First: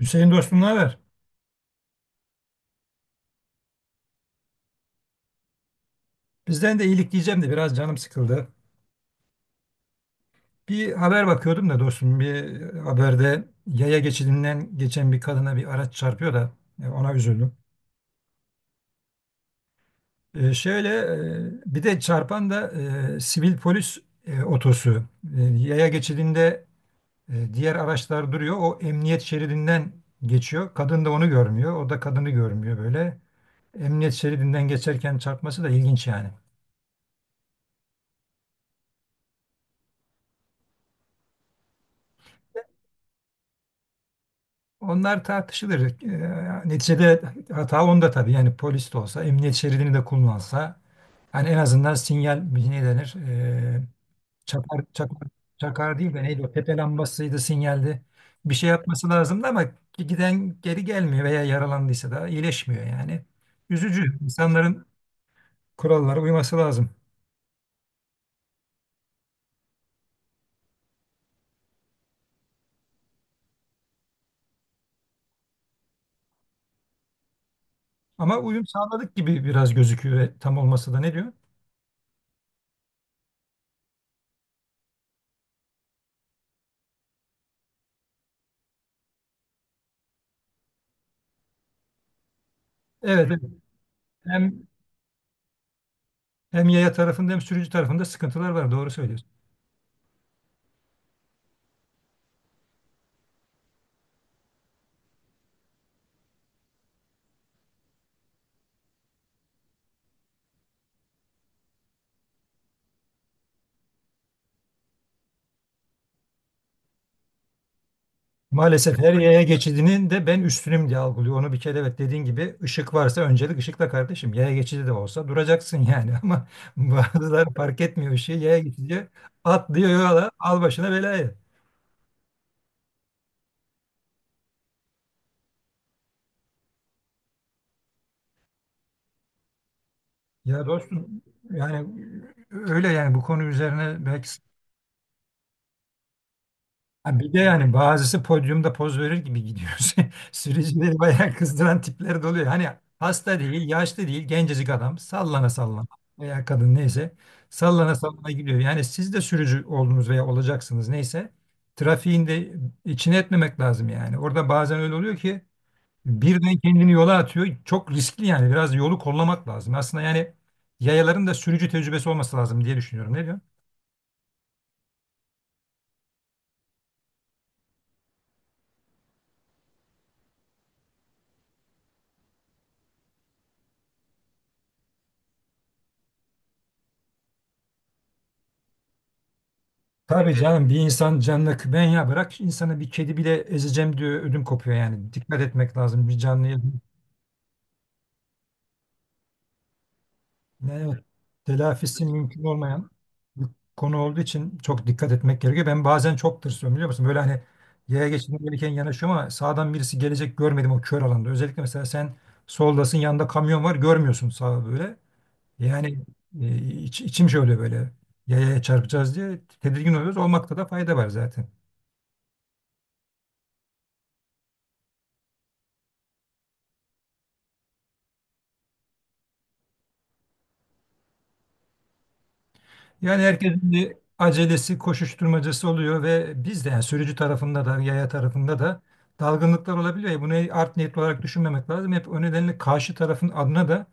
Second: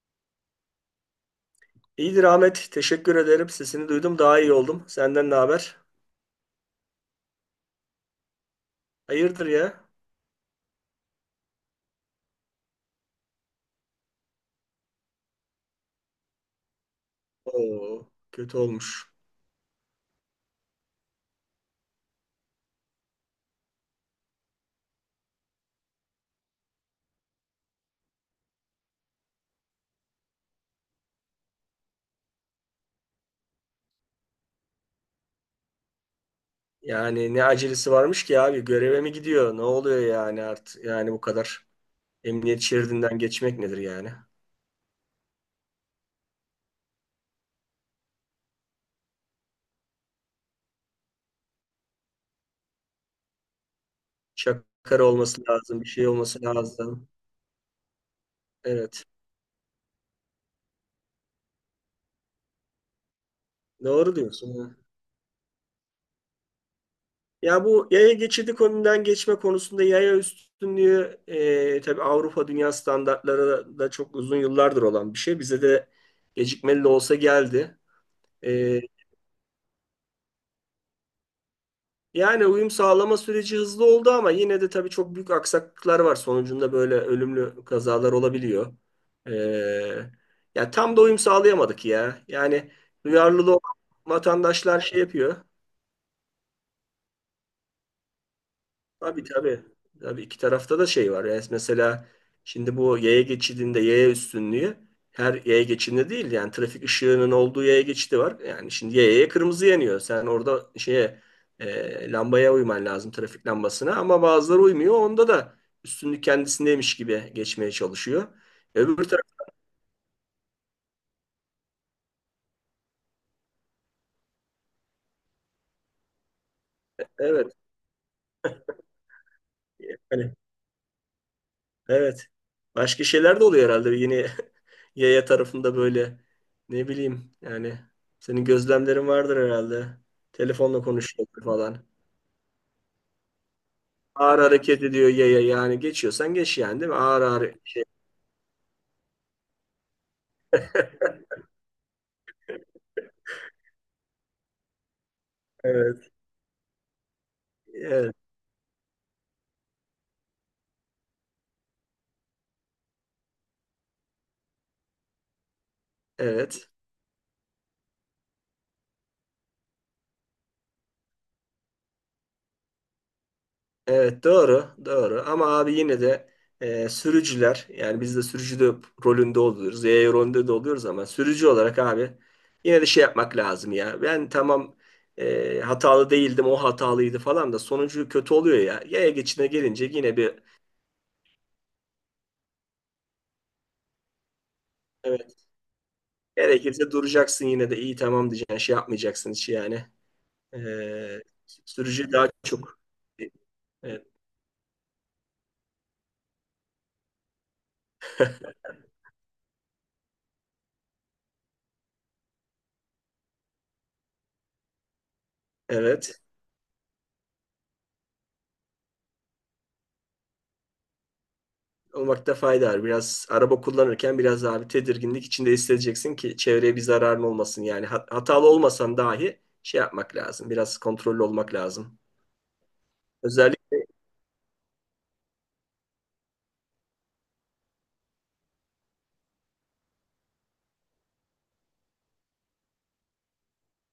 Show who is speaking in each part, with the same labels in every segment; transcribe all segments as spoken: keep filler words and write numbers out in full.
Speaker 1: Hüseyin dostum ne haber?
Speaker 2: İyidir Ahmet. Teşekkür ederim. Sesini duydum. Daha iyi oldum. Senden ne haber?
Speaker 1: Bizden de iyilik diyeceğim de biraz canım sıkıldı.
Speaker 2: Hayırdır ya?
Speaker 1: Bir haber bakıyordum da dostum bir haberde yaya geçidinden geçen bir kadına bir araç çarpıyor da e, ona üzüldüm.
Speaker 2: Oo, kötü olmuş.
Speaker 1: E, şöyle e, bir de çarpan da e, sivil polis e, otosu. E, yaya geçidinde e, diğer araçlar duruyor. O emniyet şeridinden geçiyor. Kadın da onu görmüyor. O da kadını görmüyor böyle. Emniyet şeridinden geçerken çarpması da ilginç yani.
Speaker 2: Yani ne acelesi varmış ki abi? Göreve mi gidiyor? Ne oluyor yani artık? Yani bu kadar emniyet şeridinden geçmek nedir yani?
Speaker 1: Onlar tartışılır. Ee, neticede hata onda tabii. Yani polis de olsa, emniyet şeridini de kullansa. Hani en azından sinyal ne denir? Ee, çakar,
Speaker 2: Şakara
Speaker 1: çakar,
Speaker 2: olması lazım. Bir
Speaker 1: çakar
Speaker 2: şey
Speaker 1: değil de neydi
Speaker 2: olması
Speaker 1: o? Tepe
Speaker 2: lazım.
Speaker 1: lambasıydı, sinyaldi. Bir şey
Speaker 2: Evet.
Speaker 1: yapması lazımdı ama giden geri gelmiyor veya yaralandıysa da iyileşmiyor yani.
Speaker 2: Doğru
Speaker 1: Üzücü.
Speaker 2: diyorsun. ha.
Speaker 1: İnsanların kurallara uyması lazım.
Speaker 2: Ya bu yaya geçidi konudan geçme konusunda yaya üstünlüğü e, tabii Avrupa dünya standartları da çok uzun yıllardır olan bir şey. Bize de gecikmeli de olsa geldi.
Speaker 1: Ama uyum
Speaker 2: Ee,
Speaker 1: sağladık gibi biraz gözüküyor ve tam olması da ne diyor?
Speaker 2: Yani uyum sağlama süreci hızlı oldu ama yine de tabii çok büyük aksaklıklar var. Sonucunda böyle ölümlü kazalar olabiliyor. Ee, Ya tam da uyum sağlayamadık ya. Yani
Speaker 1: Evet, evet.
Speaker 2: duyarlılığı olan
Speaker 1: Hem,
Speaker 2: vatandaşlar şey yapıyor.
Speaker 1: hem yaya tarafında hem sürücü tarafında sıkıntılar var. Doğru
Speaker 2: Tabii
Speaker 1: söylüyorsun.
Speaker 2: tabii. Tabii iki tarafta da şey var. Yani mesela şimdi bu yaya geçidinde yaya üstünlüğü her yaya geçidinde değil, yani trafik ışığının olduğu yaya geçidi var. Yani şimdi yayaya kırmızı yanıyor. Sen orada şeye e, lambaya uyman lazım, trafik lambasına, ama bazıları uymuyor. Onda da üstünlük kendisindeymiş gibi geçmeye çalışıyor.
Speaker 1: Maalesef
Speaker 2: Öbür
Speaker 1: her
Speaker 2: taraf
Speaker 1: yaya geçidinin de ben üstünüm diye algılıyor. Onu bir kere evet dediğin gibi ışık varsa öncelik ışıkla kardeşim. Yaya geçidi de olsa duracaksın yani ama bazıları
Speaker 2: evet.
Speaker 1: fark etmiyor ışığı. Yaya geçidi atlıyor yola
Speaker 2: Yani
Speaker 1: al başına belayı.
Speaker 2: evet. Başka şeyler de oluyor herhalde. Yine yaya tarafında böyle ne bileyim yani, senin gözlemlerin vardır herhalde.
Speaker 1: Ya
Speaker 2: Telefonla
Speaker 1: dostum
Speaker 2: konuşuyor falan.
Speaker 1: yani öyle yani bu konu üzerine belki.
Speaker 2: Ağır hareket ediyor yaya, yani geçiyorsan geç, yani değil mi?
Speaker 1: Ha
Speaker 2: Ağır
Speaker 1: bir de
Speaker 2: ağır
Speaker 1: yani
Speaker 2: şey.
Speaker 1: bazısı podyumda poz verir gibi gidiyor. Sürücüleri bayağı kızdıran tipler de oluyor. Hani hasta değil, yaşlı değil, gencecik adam sallana sallana
Speaker 2: Evet.
Speaker 1: veya kadın neyse sallana
Speaker 2: Evet.
Speaker 1: sallana gidiyor. Yani siz de sürücü oldunuz veya olacaksınız neyse trafiğin de içine etmemek lazım yani. Orada bazen öyle oluyor ki birden
Speaker 2: Evet.
Speaker 1: kendini yola atıyor. Çok riskli yani biraz yolu kollamak lazım. Aslında yani yayaların da sürücü tecrübesi olması lazım diye düşünüyorum. Ne diyorsun?
Speaker 2: Evet, doğru doğru, ama abi yine de e, sürücüler, yani biz de sürücü de rolünde oluyoruz. Yaya rolünde de oluyoruz, ama sürücü olarak abi yine de şey yapmak lazım ya. Ben tamam, e, hatalı değildim, o hatalıydı falan, da sonucu kötü oluyor ya. Yaya geçidine gelince yine
Speaker 1: Tabii
Speaker 2: bir
Speaker 1: canım bir insan canına ben ya bırak insanı bir kedi bile ezeceğim diyor ödüm kopuyor yani.
Speaker 2: evet,
Speaker 1: Dikkat etmek lazım bir canlıya.
Speaker 2: gerekirse duracaksın, yine de iyi tamam diyeceksin, şey yapmayacaksın hiç yani. E,
Speaker 1: Ne- Evet, telafisi
Speaker 2: Sürücü daha
Speaker 1: mümkün
Speaker 2: çok.
Speaker 1: olmayan bir konu
Speaker 2: Evet.
Speaker 1: olduğu için çok dikkat etmek gerekiyor. Ben bazen çok tırsıyorum biliyor musun? Böyle hani yaya geçidine gelirken yanaşıyorum ama sağdan birisi gelecek görmedim o kör alanda. Özellikle mesela sen soldasın yanında kamyon var görmüyorsun sağa böyle. Yani
Speaker 2: Evet.
Speaker 1: e, iç- içim şöyle böyle yayaya çarpacağız diye tedirgin oluyoruz. Olmakta da fayda var zaten.
Speaker 2: Olmakta fayda var. Biraz araba kullanırken biraz daha bir tedirginlik içinde hissedeceksin ki çevreye bir zararın olmasın. Yani hat- hatalı olmasan dahi şey yapmak lazım. Biraz kontrollü olmak lazım.
Speaker 1: Yani herkesin
Speaker 2: Özellikle
Speaker 1: bir acelesi, koşuşturmacası oluyor ve biz de yani sürücü tarafında da, yaya tarafında da dalgınlıklar olabiliyor. Ya, bunu art niyetli olarak düşünmemek lazım. Hep o nedenle karşı tarafın adına da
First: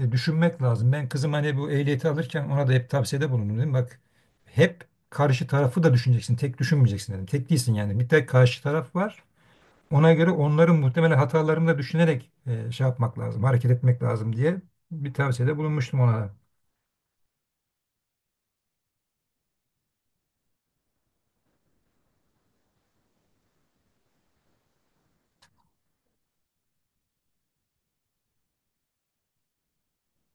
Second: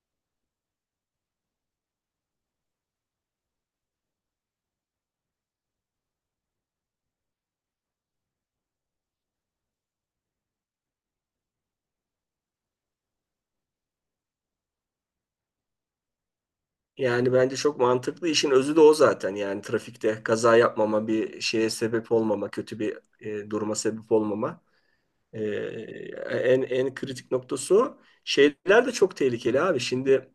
Speaker 1: e, düşünmek lazım. Ben kızım hani bu ehliyeti alırken ona da hep tavsiyede bulundum dedim. Bak hep karşı tarafı da düşüneceksin. Tek düşünmeyeceksin dedim. Tek değilsin yani. Bir tek karşı taraf var. Ona göre onların muhtemelen hatalarını da düşünerek e, şey yapmak lazım, hareket etmek lazım diye bir tavsiyede bulunmuştum ona.
Speaker 2: yani bence çok mantıklı. İşin özü de o zaten. Yani trafikte kaza yapmama, bir şeye sebep olmama, kötü bir e, duruma sebep olmama. E, en en kritik noktası o. Şeyler de çok tehlikeli abi. Şimdi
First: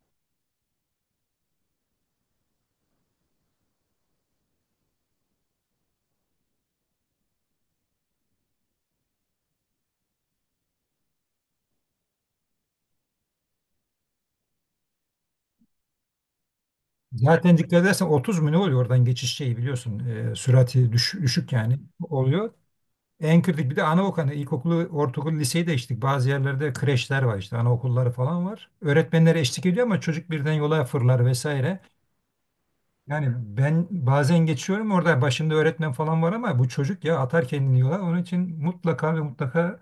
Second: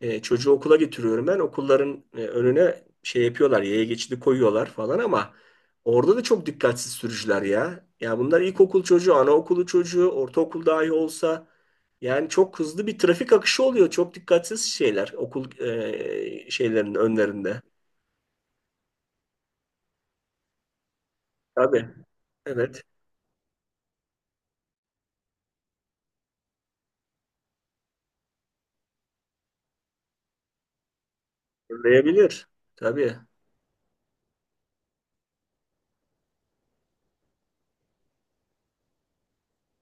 Speaker 2: E, çocuğu okula getiriyorum ben. Okulların e, önüne şey yapıyorlar, yaya geçidi koyuyorlar falan, ama orada da çok dikkatsiz sürücüler ya. Ya bunlar ilkokul çocuğu, anaokulu çocuğu, ortaokul dahi olsa yani çok hızlı bir trafik akışı oluyor. Çok dikkatsiz şeyler okul e, şeylerinin
Speaker 1: Zaten
Speaker 2: önlerinde.
Speaker 1: dikkat edersen otuz mu ne oluyor oradan geçiş şeyi biliyorsun. E, sürati düş- düşük yani
Speaker 2: Tabii,
Speaker 1: oluyor.
Speaker 2: evet.
Speaker 1: En kritik bir de anaokulu, ilkokulu, ortaokulu, liseyi de geçtik. Bazı yerlerde kreşler var işte anaokulları falan var. Öğretmenlere eşlik ediyor ama çocuk birden yola fırlar vesaire.
Speaker 2: Fırlayabilir. Tabii.
Speaker 1: Yani ben bazen geçiyorum orada başında öğretmen falan var ama bu çocuk ya atar kendini yola. Onun için mutlaka ve mutlaka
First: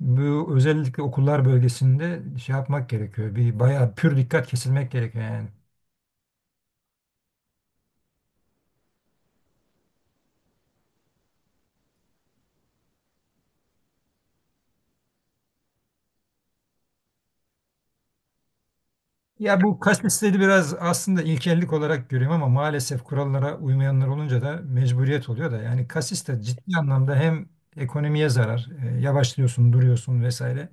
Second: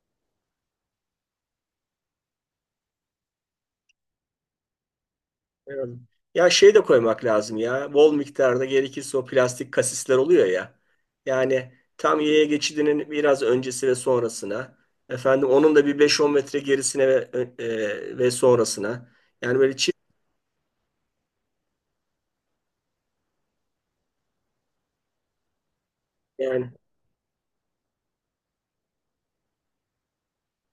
Speaker 1: bu özellikle okullar bölgesinde şey yapmak gerekiyor. Bir bayağı pür dikkat kesilmek gerekiyor yani.
Speaker 2: Evet. Ya şey de koymak lazım ya. Bol miktarda gerekirse o plastik kasisler oluyor ya. Yani tam yaya geçidinin biraz öncesi ve sonrasına. Efendim onun da bir beş on metre gerisine ve, e, e, ve sonrasına. Yani
Speaker 1: Ya
Speaker 2: böyle
Speaker 1: bu
Speaker 2: çift
Speaker 1: kasvetleri biraz aslında ilkellik olarak görüyorum ama maalesef kurallara uymayanlar olunca da mecburiyet oluyor da yani kasis de
Speaker 2: yani
Speaker 1: ciddi anlamda hem ekonomiye zarar, e, yavaşlıyorsun, duruyorsun vesaire.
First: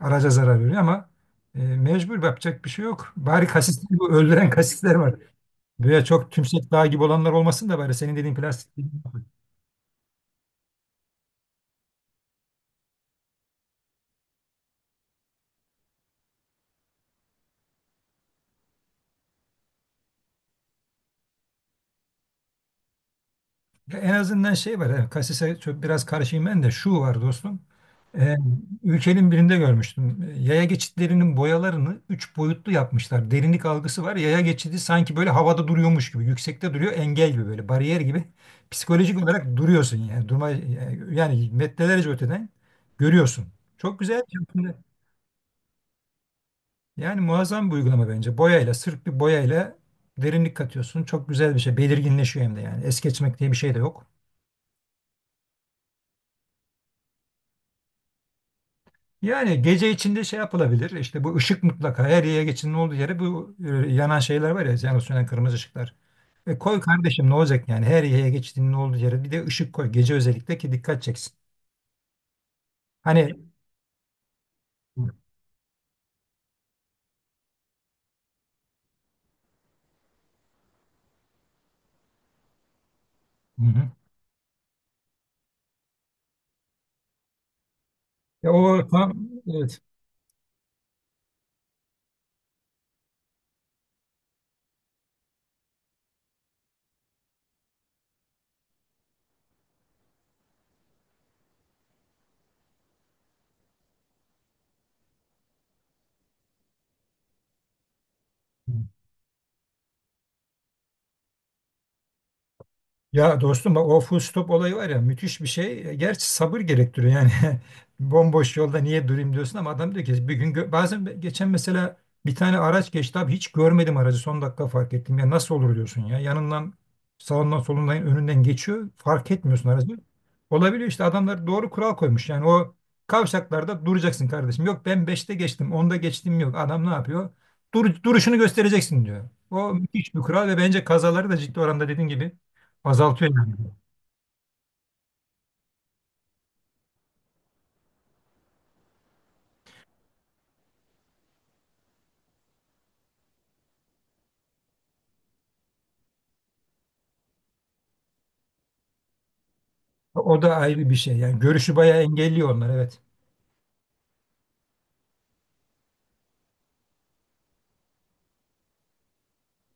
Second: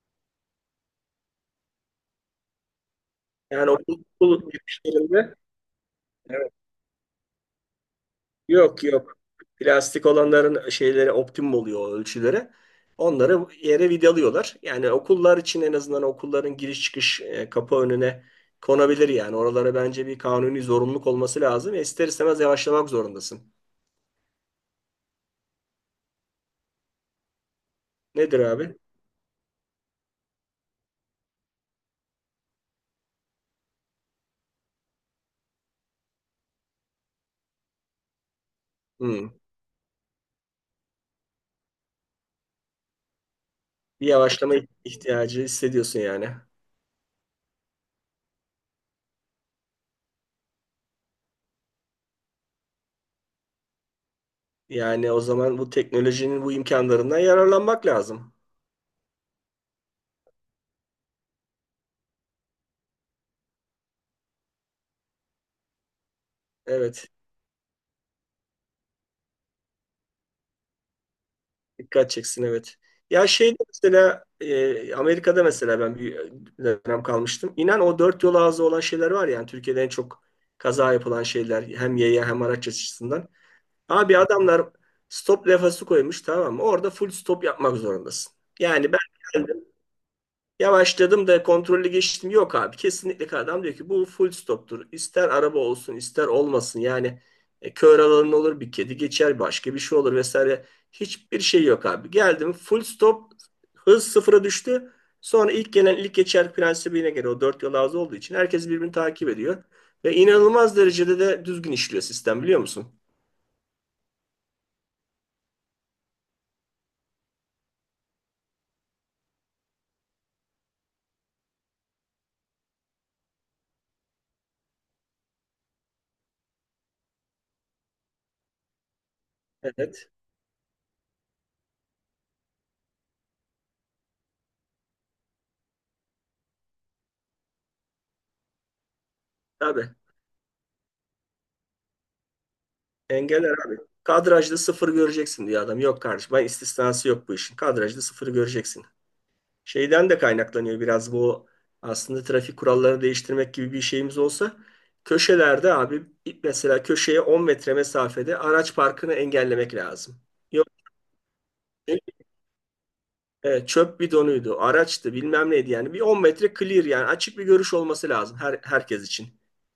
Speaker 1: Araca zarar veriyor ama e, mecbur yapacak bir şey yok. Bari
Speaker 2: yani okul,
Speaker 1: kasisleri bu öldüren
Speaker 2: okul
Speaker 1: kasisler var.
Speaker 2: girişlerinde.
Speaker 1: Böyle çok tümsek dağ gibi olanlar olmasın da bari senin dediğin plastik.
Speaker 2: Yok yok. Plastik olanların şeyleri optimum oluyor, o ölçüleri. Onları yere vidalıyorlar. Yani okullar için en azından okulların giriş çıkış e, kapı önüne konabilir yani. Oralara bence bir kanuni zorunluluk olması lazım ve ister istemez yavaşlamak zorundasın.
Speaker 1: Ya en azından şey var. Yani kasise çok biraz karşıyım ben de şu var dostum. Ee,
Speaker 2: Nedir abi?
Speaker 1: ülkenin birinde görmüştüm. Ee, Yaya geçitlerinin boyalarını üç boyutlu yapmışlar. Derinlik algısı var. Yaya geçidi sanki böyle havada duruyormuş gibi. Yüksekte duruyor. Engel gibi böyle. Bariyer gibi. Psikolojik
Speaker 2: Hmm.
Speaker 1: olarak duruyorsun yani. Durma, yani metrelerce öteden görüyorsun. Çok
Speaker 2: Bir
Speaker 1: güzel.
Speaker 2: yavaşlama ihtiyacı hissediyorsun yani.
Speaker 1: Yani muazzam bir uygulama bence. Boyayla, sırf bir boyayla derinlik katıyorsun. Çok güzel bir şey. Belirginleşiyor hem de yani. Es geçmek diye bir şey de yok.
Speaker 2: Yani o zaman bu teknolojinin bu imkanlarından yararlanmak lazım.
Speaker 1: Yani gece içinde şey yapılabilir. İşte bu ışık mutlaka her yere geçin ne olduğu yere bu e, yanan şeyler var ya yanıp sönen kırmızı ışıklar. E koy
Speaker 2: Evet.
Speaker 1: kardeşim ne olacak yani her yere geçtiğinin ne olduğu yere bir de ışık koy gece özellikle ki dikkat çeksin.
Speaker 2: Dikkat çeksin, evet. Ya
Speaker 1: Hani.
Speaker 2: şeyde mesela e,
Speaker 1: Hı
Speaker 2: Amerika'da mesela ben bir dönem kalmıştım. İnan o dört yol ağzı olan şeyler var ya, yani Türkiye'de en çok kaza yapılan şeyler, hem yaya hem araç açısından.
Speaker 1: hı.
Speaker 2: Abi adamlar stop levhası koymuş, tamam mı? Orada full stop yapmak zorundasın.
Speaker 1: Ya o
Speaker 2: Yani ben
Speaker 1: tam evet.
Speaker 2: yavaşladım da kontrollü geçtim. Yok abi, kesinlikle adam diyor ki bu full stoptur. İster araba olsun ister olmasın. Yani e, kör alanın olur, bir kedi geçer, başka bir şey olur vesaire. Hiçbir şey yok abi. Geldim, full stop, hız sıfıra düştü. Sonra ilk gelen ilk geçer prensibine göre, o dört yol ağzı olduğu için herkes birbirini takip ediyor. Ve inanılmaz derecede de düzgün işliyor sistem, biliyor musun?
Speaker 1: Ya dostum bak o full stop olayı var ya müthiş bir şey. E, gerçi sabır gerektiriyor yani. Bomboş yolda niye durayım diyorsun ama adam diyor ki bir gün gö- bazen be- geçen mesela bir tane araç geçti abi hiç görmedim aracı son dakika fark ettim. Ya nasıl olur diyorsun ya yanından sağından solundan önünden geçiyor fark etmiyorsun aracı.
Speaker 2: Evet.
Speaker 1: Olabiliyor işte adamlar doğru kural koymuş yani o kavşaklarda duracaksın kardeşim. Yok ben beşte geçtim onda geçtim yok adam ne yapıyor? Dur, duruşunu göstereceksin diyor. O
Speaker 2: Tabii.
Speaker 1: müthiş bir kural ve bence kazaları da ciddi oranda dediğin gibi azaltıyor
Speaker 2: Engeller
Speaker 1: yani.
Speaker 2: abi. Kadrajda sıfır göreceksin diyor adam. Yok kardeşim. Ben, istisnası yok bu işin. Kadrajda sıfır göreceksin. Şeyden de kaynaklanıyor biraz bu, aslında trafik kurallarını değiştirmek gibi bir şeyimiz olsa, köşelerde abi, mesela köşeye on metre mesafede araç parkını engellemek lazım.
Speaker 1: O da
Speaker 2: Yok
Speaker 1: ayrı bir şey. Yani görüşü bayağı engelliyor onlar evet.
Speaker 2: e, çöp bidonuydu, araçtı, bilmem neydi, yani bir on metre clear, yani açık bir görüş olması lazım her, herkes için.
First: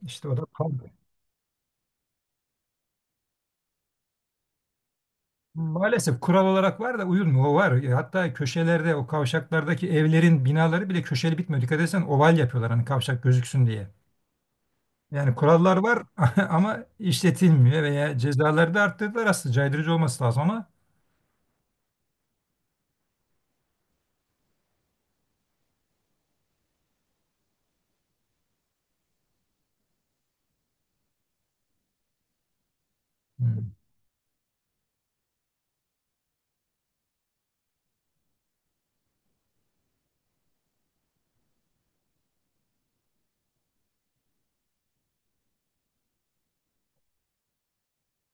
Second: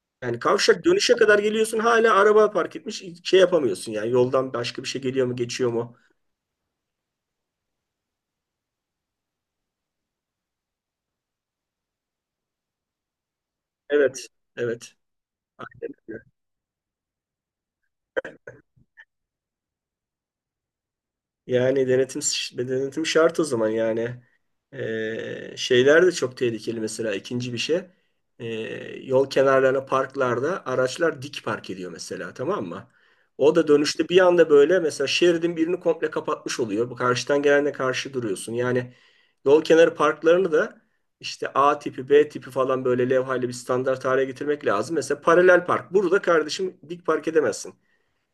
Speaker 1: İşte o
Speaker 2: Yani
Speaker 1: da
Speaker 2: kavşak
Speaker 1: kaldı.
Speaker 2: dönüşe kadar geliyorsun, hala araba park etmiş, şey yapamıyorsun, yani yoldan başka bir şey geliyor mu, geçiyor mu?
Speaker 1: Maalesef kural olarak var da uyulmuyor. O var. E, hatta köşelerde o kavşaklardaki evlerin binaları bile köşeli bitmiyor. Dikkat etsen oval yapıyorlar hani kavşak gözüksün diye.
Speaker 2: Evet, evet.
Speaker 1: Yani kurallar var
Speaker 2: Aynen.
Speaker 1: ama işletilmiyor veya cezaları da arttırdılar aslında caydırıcı olması lazım ama.
Speaker 2: Yani denetim, denetim şart o zaman yani. Ee, şeyler de çok tehlikeli mesela, ikinci bir şey. Ee, Yol kenarlarına, parklarda araçlar dik park ediyor mesela, tamam mı? O da
Speaker 1: Hmm.
Speaker 2: dönüşte bir anda böyle mesela şeridin birini komple kapatmış oluyor. Bu karşıdan gelenle karşı duruyorsun. Yani yol kenarı parklarını da işte A tipi, B tipi falan böyle levhayla bir standart hale getirmek lazım. Mesela paralel park. Burada kardeşim dik park edemezsin.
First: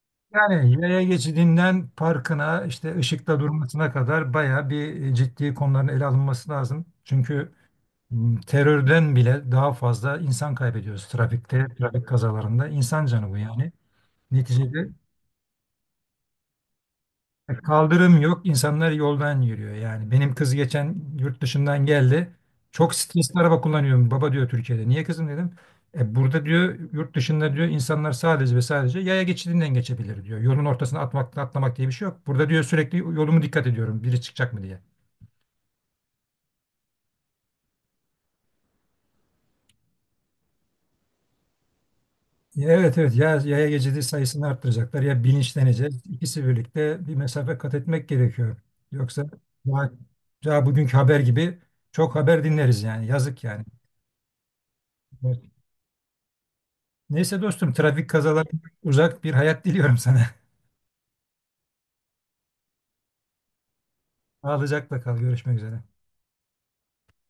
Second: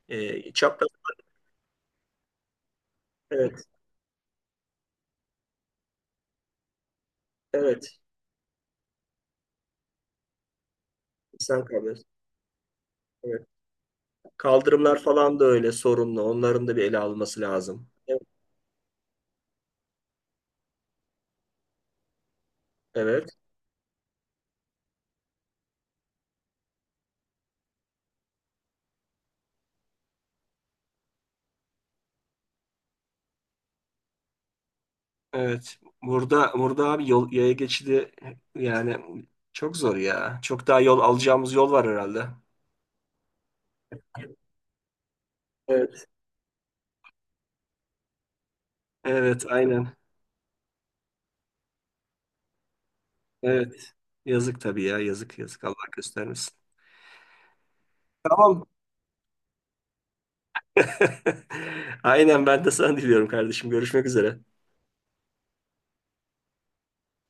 Speaker 2: Ee,
Speaker 1: Yani
Speaker 2: çapraz.
Speaker 1: yaya geçidinden parkına işte ışıkta
Speaker 2: Evet,
Speaker 1: durmasına kadar bayağı bir e, ciddi konuların ele alınması lazım. Çünkü
Speaker 2: evet.
Speaker 1: m, terörden bile daha fazla insan kaybediyoruz
Speaker 2: Sen
Speaker 1: trafikte,
Speaker 2: kalıyorsun.
Speaker 1: trafik kazalarında. İnsan canı bu yani. Neticede
Speaker 2: Kaldırımlar falan da öyle sorunlu. Onların da bir ele alınması
Speaker 1: e,
Speaker 2: lazım.
Speaker 1: kaldırım
Speaker 2: Evet.
Speaker 1: yok, insanlar yoldan yürüyor. Yani benim kız geçen yurt dışından geldi. Çok
Speaker 2: Evet.
Speaker 1: stresli araba kullanıyorum. Baba diyor Türkiye'de. Niye kızım dedim. E burada diyor yurt dışında diyor insanlar sadece ve sadece yaya geçidinden geçebilir diyor. Yolun ortasına atmak, atlamak diye bir şey yok. Burada diyor sürekli yolumu dikkat ediyorum. Biri çıkacak mı diye.
Speaker 2: Evet. Burada, burada abi yol, yaya geçidi yani çok zor ya. Çok daha yol alacağımız yol var herhalde.
Speaker 1: Evet evet ya yaya geçidi sayısını arttıracaklar ya bilinçleneceğiz.
Speaker 2: Evet.
Speaker 1: İkisi birlikte bir mesafe kat etmek gerekiyor. Yoksa
Speaker 2: Evet,
Speaker 1: daha,
Speaker 2: aynen.
Speaker 1: daha bugünkü haber gibi çok haber dinleriz yani yazık yani.
Speaker 2: Evet. Yazık tabii ya. Yazık
Speaker 1: Evet.
Speaker 2: yazık. Allah göstermesin.
Speaker 1: Neyse dostum trafik
Speaker 2: Tamam.
Speaker 1: kazalarından uzak bir hayat diliyorum sana.
Speaker 2: Aynen, ben de sana diliyorum kardeşim. Görüşmek üzere.
Speaker 1: Sağlıcakla kal görüşmek üzere.